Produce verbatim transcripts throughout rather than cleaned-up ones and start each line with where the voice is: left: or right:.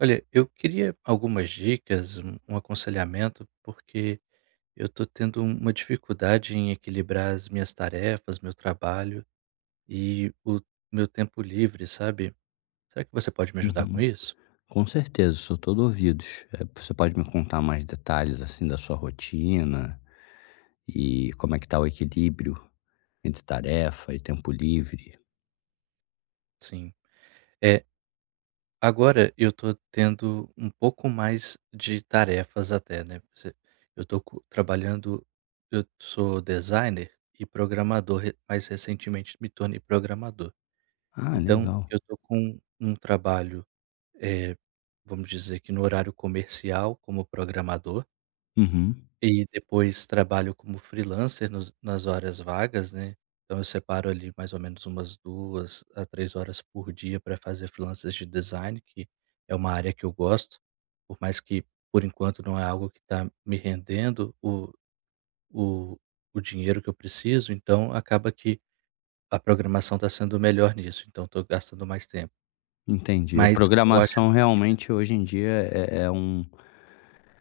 right: Olha, eu queria algumas dicas, um um aconselhamento, porque eu tô tendo uma dificuldade em equilibrar as minhas tarefas, meu trabalho e o meu tempo livre, sabe? Será que você pode me ajudar com
left: Uhum.
right: isso?
left: Com certeza, sou todo ouvidos, eh, você pode me contar mais detalhes assim da sua rotina, e como é que tá o equilíbrio entre tarefa e tempo livre?
right: Sim, é. Agora eu tô tendo um pouco mais de tarefas até, né, pra você eu tô co trabalhando eu sou designer e programador re mas recentemente me tornei programador.
left: Ah,
right: Então
left: legal.
right: eu tô com um trabalho, eh, vamos dizer que no horário comercial como programador
left: Uhum.
right: e depois trabalho como freelancer nos nas horas vagas, né. Então eu separo ali mais ou menos umas duas a três horas por dia pra fazer freelancers de design que é uma área que eu gosto. Por mais que por enquanto não é algo que tá me rendendo o o o dinheiro que eu preciso, então acaba que a programação tá sendo melhor nisso, então eu tô gastando mais tempo.
left: Entendi.
right: Mas eu acho
left: Programação realmente hoje em dia é é um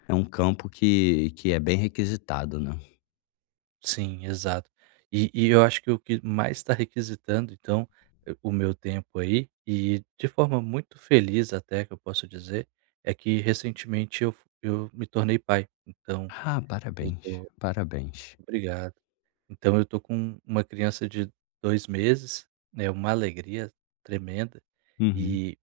left: é um campo que que é bem requisitado, né.
right: Sim, exato. E e eu acho que o que mais tá requisitando, então, o meu tempo aí, e de forma muito feliz até que eu posso dizer, é que recentemente eu f eu me tornei pai, então
left: Ah,
right: eu
left: parabéns,
right: tô
left: parabéns.
right: obrigado. Então eu tô com uma criança de dois meses, né, uma alegria tremenda.
left: Uhum.
right: E,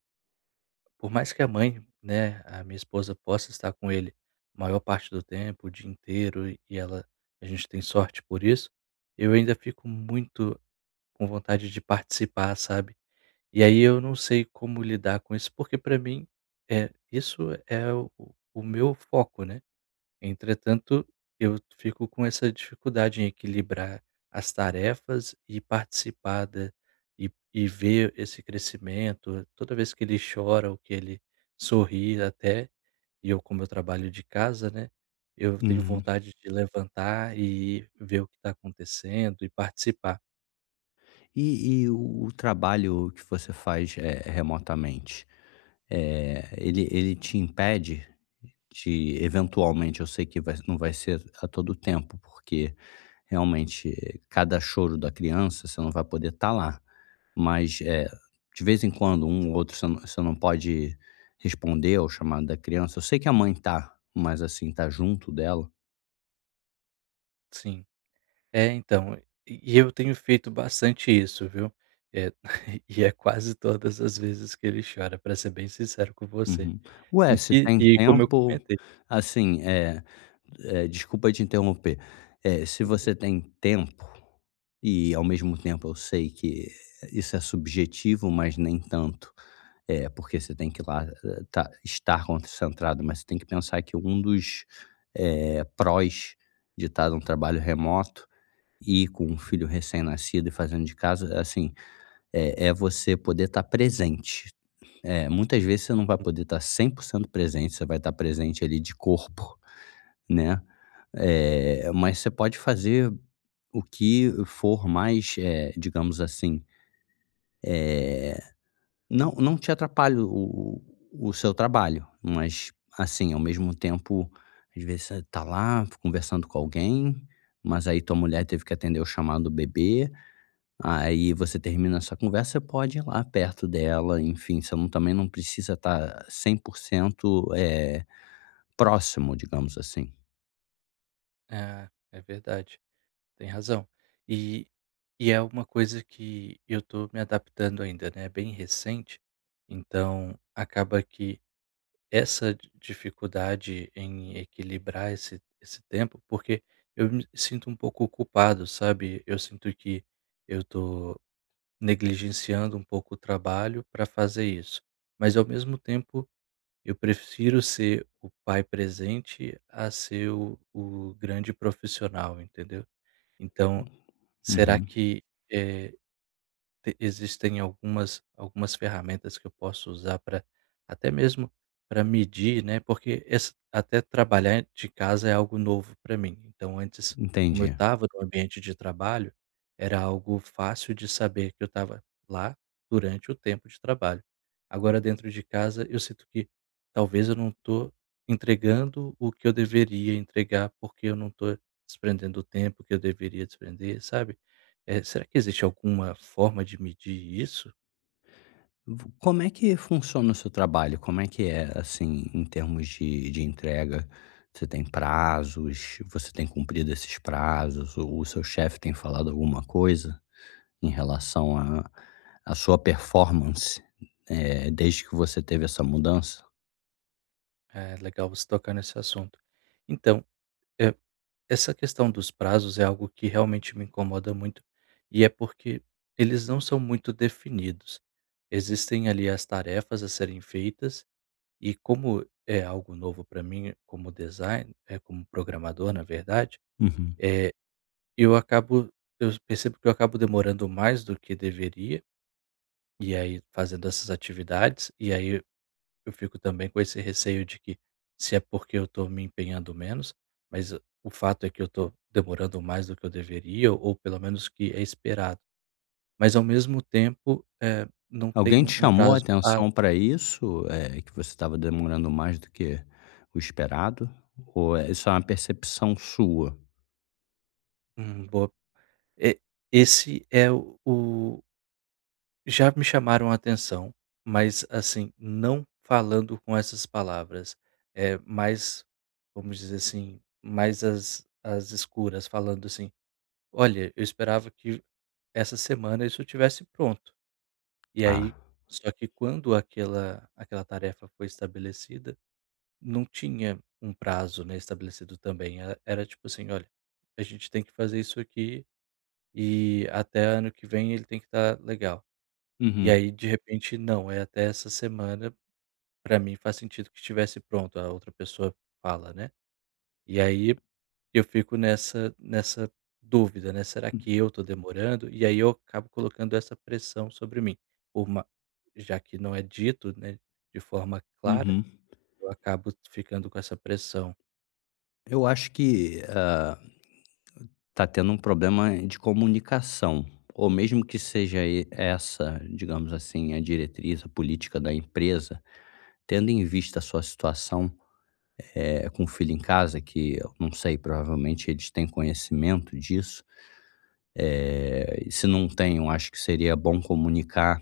right: por mais que a mãe, né, a minha esposa possa estar com ele a maior parte do tempo, o dia inteiro, e ela a gente tem sorte por isso, eu ainda fico muito com vontade de participar, sabe. E aí eu não sei como lidar com isso, porque pra mim, eh, isso é o o meu foco, né. Entretanto, eu fico com essa dificuldade em equilibrar as tarefas e participar da e e ver esse crescimento toda vez que ele chora ou que ele sorri até, e eu como eu trabalho de casa, né, eu tenho
left: Uhum.
right: vontade de levantar e ir ver o que tá acontecendo e participar.
left: E e o o trabalho que você faz, eh, remotamente, eh, ele ele te impede de eventualmente, eu sei que vai não vai ser a todo tempo, porque realmente cada choro da criança você não vai poder tá lá, mas, eh, de vez em quando um ou outro você não, você não pode responder ao chamado da criança. Eu sei que a mãe tá mais assim, tá junto dela.
right: Sim. É, então, e e eu tenho feito bastante isso, viu. É e é quase todas as vezes que ele chora, pra ser bem sincero com você.
left: Uhum. Ué,
right: E
left: se
right: e
left: tem
right: e como eu
left: tempo,
right: comentei
left: assim, eh eh, desculpa te interromper. É, se
right: Tudo
left: você
right: bem.
left: tem tempo e ao mesmo tempo eu sei que isso é subjetivo, mas nem tanto, eh, porque você tem que lá tá estar concentrado, mas você tem que pensar que um dos, eh, prós de tá num trabalho remoto e com um filho recém-nascido e fazendo de casa, assim, eh eh você poder tá presente. É, muitas vezes você não vai poder tá cem por cento presente, você vai tá presente ali de corpo, né. Eh, mas você pode fazer o que for mais, eh, digamos assim, eh, não não te atrapalha o o seu trabalho. Mas assim, ao mesmo tempo, às vezes você tá lá conversando com alguém, mas aí tua mulher teve que atender o chamado do bebê, aí você termina sua conversa, você pode ir lá perto dela, enfim, você não também não precisa tá cem por cento, eh, próximo, digamos assim.
right: É, é verdade, tem razão. E e é uma coisa que eu tô me adaptando ainda, né, bem recente, então acaba que essa di dificuldade em equilibrar esse esse tempo porque eu me sinto um pouco culpado, sabe. Eu sinto que eu tô negligenciando um pouco o trabalho pra fazer isso. Mas ao mesmo tempo eu prefiro ser o pai presente a ser o o grande profissional, entendeu? Então será
left: Uhum.
right: que, eh, t existem algumas algumas ferramentas que eu posso usar pra até mesmo pra medir, né, porque es até trabalhar de casa é algo novo pra mim. Então antes, como eu
left: Entendi.
right: tava no ambiente de trabalho, era algo fácil de saber que eu tava lá durante o tempo de trabalho. Agora dentro de casa eu sinto que talvez eu não tô entregando o que eu deveria entregar, porque eu não tô desprendendo o tempo que eu deveria desprender, sabe, eh. Será que existe alguma forma de medir isso?
left: Vo como é que funciona o seu trabalho? Como é que é, assim, em termos de de entrega? Você tem prazos, você tem cumprido esses prazos? O seu chefe tem falado alguma coisa em relação à à sua performance, eh, desde que você teve essa mudança?
right: É, legal você tocar nesse assunto. Então, eh, essa questão dos prazos é algo que realmente me incomoda muito, e é porque eles não são muito definidos. Existem, ali, as tarefas a serem feitas e como é algo novo para mim como design eh, como programador, na verdade,
left: Uhum.
right: é, eu acabo eu percebo que eu acabo demorando mais do que deveria, e aí fazendo essas atividades, e aí eu fico também com esse receio de que se é porque eu estou me empenhando menos, mas o fato é que eu estou demorando mais do que eu deveria ou pelo menos que é esperado. Mas ao mesmo tempo, eh, não tem
left: Alguém te
right: um um
left: chamou a
right: prazo a
left: atenção para isso, é, que você estava demorando mais do que o esperado? Ou é só uma percepção sua?
right: Hum, boa. E esse é o Já me chamaram a atenção, mas assim, não falando com essas palavras, eh, mas vamos dizer assim, mais às às escuras, falando assim: "Olha, eu esperava que essa semana isso estivesse pronto". E
left: Ah.
right: aí só que quando aquela aquela tarefa foi estabelecida, não tinha um prazo, né, estabelecido também. E era tipo assim: "Olha, a gente tem que fazer isso aqui e até ano que vem ele tem que tá legal". E
left: Uhum.
right: aí, de repente, não, é até essa semana, pra mim faz sentido que estivesse pronto, a outra pessoa fala, né. E aí eu fico nessa nessa dúvida, né, "Será
left: Hum.
right: que eu tô demorando?". E aí eu acabo colocando essa pressão sobre mim, por ma já que não é dito, né, de forma clara,
left: Uhum.
right: eu acabo ficando com essa pressão.
left: Eu acho que ah tá tendo um problema de comunicação ou mesmo que seja e essa digamos assim, a diretriz, a política da empresa, tendo em vista a sua situação, eh, com filho em casa, que eu não sei, provavelmente eles têm conhecimento disso, eh, e se não têm, eu acho que seria bom comunicar,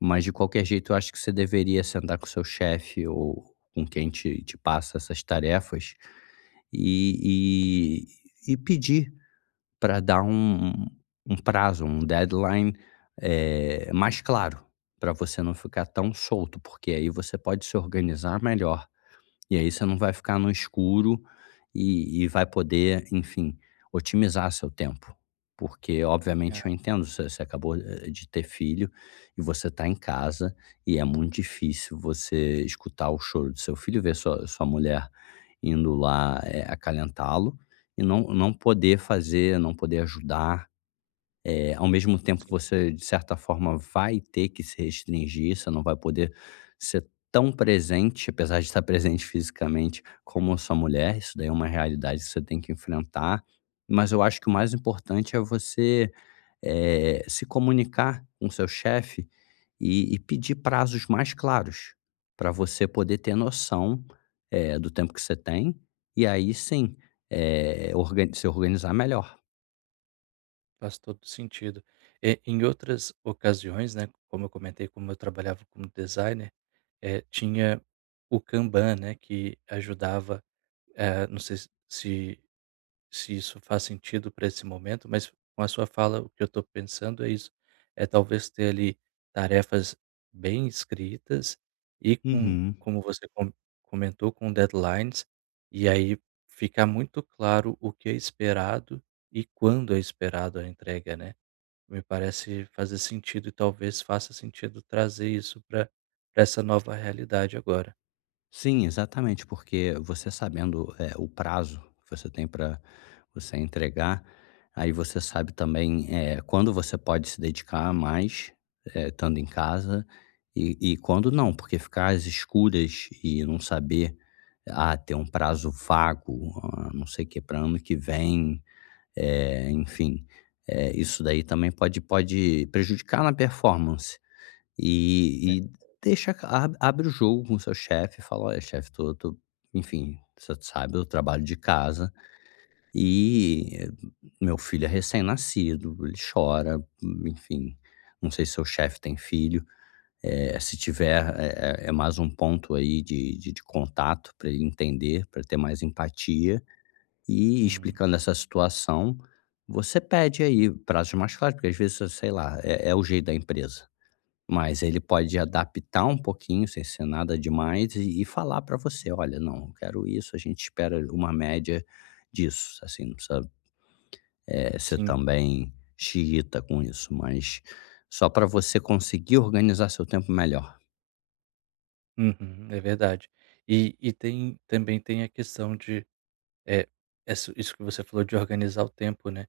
left: mas de qualquer jeito, eu acho que você deveria sentar com seu chefe ou com quem te te passa essas tarefas e e e pedir pra dar um um prazo, um deadline, eh, mais claro pra você não ficar tão solto, porque aí você pode se organizar melhor. E aí você não vai ficar no escuro e e vai poder, enfim, otimizar seu tempo, porque
right: Ah.
left: obviamente eu entendo, você você acabou, eh, de ter filho e você tá em casa e é muito difícil você escutar o choro do seu filho, ver sua sua mulher indo lá, eh, acalentá-lo e não não poder fazer, não poder ajudar, eh, ao mesmo tempo,
right: Sim.
left: você de certa forma vai ter que se restringir, você não vai poder ser tão presente, apesar de estar presente fisicamente, como a sua mulher, isso daí é uma realidade que você tem que enfrentar. Mas eu acho que o
right: Hum.
left: mais importante é você, eh, se comunicar com seu chefe e e pedir prazos mais claros pra você poder ter noção, eh, do tempo que você tem e aí sim, eh, org se organizar melhor.
right: Faz todo sentido, eh, em outras ocasiões, né, como eu comentei, como eu trabalhava no designer, eh, tinha o Kanban, né, que ajudava, eh, não sei se se se isso faz sentido pra esse momento, mas a sua fala, o que eu tô pensando é isso. É talvez ter ali tarefas bem escritas e com
left: Uhum.
right: como você come comentou, com deadlines, e aí fica muito claro o que é esperado e quando é esperado a entrega, né. Me parece fazer sentido e talvez faça sentido trazer isso pra pra essa nova realidade agora.
left: Sim exatamente, porque você sabendo, eh, o prazo que você tem pra você entregar, aí você sabe também, eh, quando você pode se dedicar mais, eh, tando em casa e e quando não, porque ficar as escuras e não saber: "Ah, ter um prazo vago, hã, não sei quê pra ano que vem." Eh, enfim, eh, isso daí também pode pode prejudicar na performance.
right: Né?
left: E e
right: [unintelligible]
left: deixa ca a abre o jogo com seu chefe, fala: "Olha chefe, tô tô enfim, você que sabe, eu trabalho de casa e meu filho é recém-nascido, ele chora", enfim, não sei se seu chefe tem filho. Eh, se tiver, é é é mais um ponto aí de de de contato pra ele entender, pra ter mais empatia. E
right: Hum.
left: explicando essa situação, você pede aí prazos mais claros, porque às vezes cê sei lá, é é o jeito da empresa. Mas ele pode adaptar um pouquinho, sem ser nada demais, e e falar pra você: "Olha, não, quero isso, a gente espera uma média disso." Assim num sabe. É cê
right: Sim.
left: também "Xiita" com isso, mas só pra você conseguir organizar seu tempo melhor.
right: Uhum. É verdade. E e tem também tem a questão de é, ess isso que você falou de organizar o tempo, né,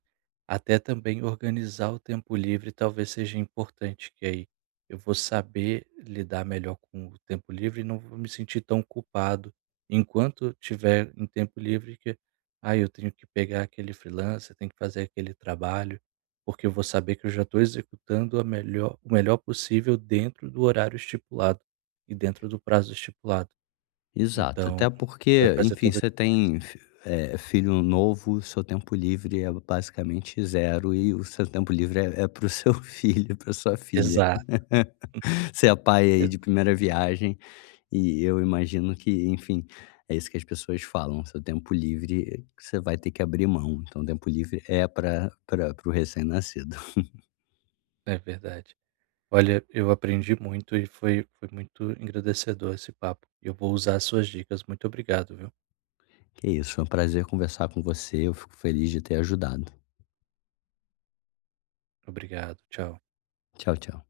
right: até também organizar o tempo livre, talvez seja importante que aí eu vou saber lidar melhor com o tempo livre e não vou me sentir tão culpado enquanto tiver um tempo livre, que aí eu tenho que pegar aquele freelancer, tenho que fazer aquele trabalho, porque eu vou saber que eu já tô executando a melhor o melhor possível dentro do horário estipulado e dentro do prazo estipulado.
left: Exato,
right: Então
left: até
right: vai
left: porque,
right: fazer
left: enfim,
right: toda a
left: você
right: diferença.
left: tem fi é, filho novo, o seu tempo livre é basicamente zero e o seu tempo livre é é para o seu filho, para a sua filha.
right: Exato.
left: Você é pai
right: Hum.
left: aí
right: Exa
left: de primeira viagem e eu imagino que enfim, é isso que as pessoas falam, seu tempo livre você vai ter que abrir mão, então, tempo livre é para para para o recém-nascido.
right: É verdade. Olha, eu aprendi muito e foi foi muito engrandecedor esse papo. Eu vou usar suas dicas. Muito obrigado, viu.
left: Que isso, é um prazer conversar com você, eu fico feliz de ter ajudado.
right: Obrigado, tchau.
left: Tchau, tchau.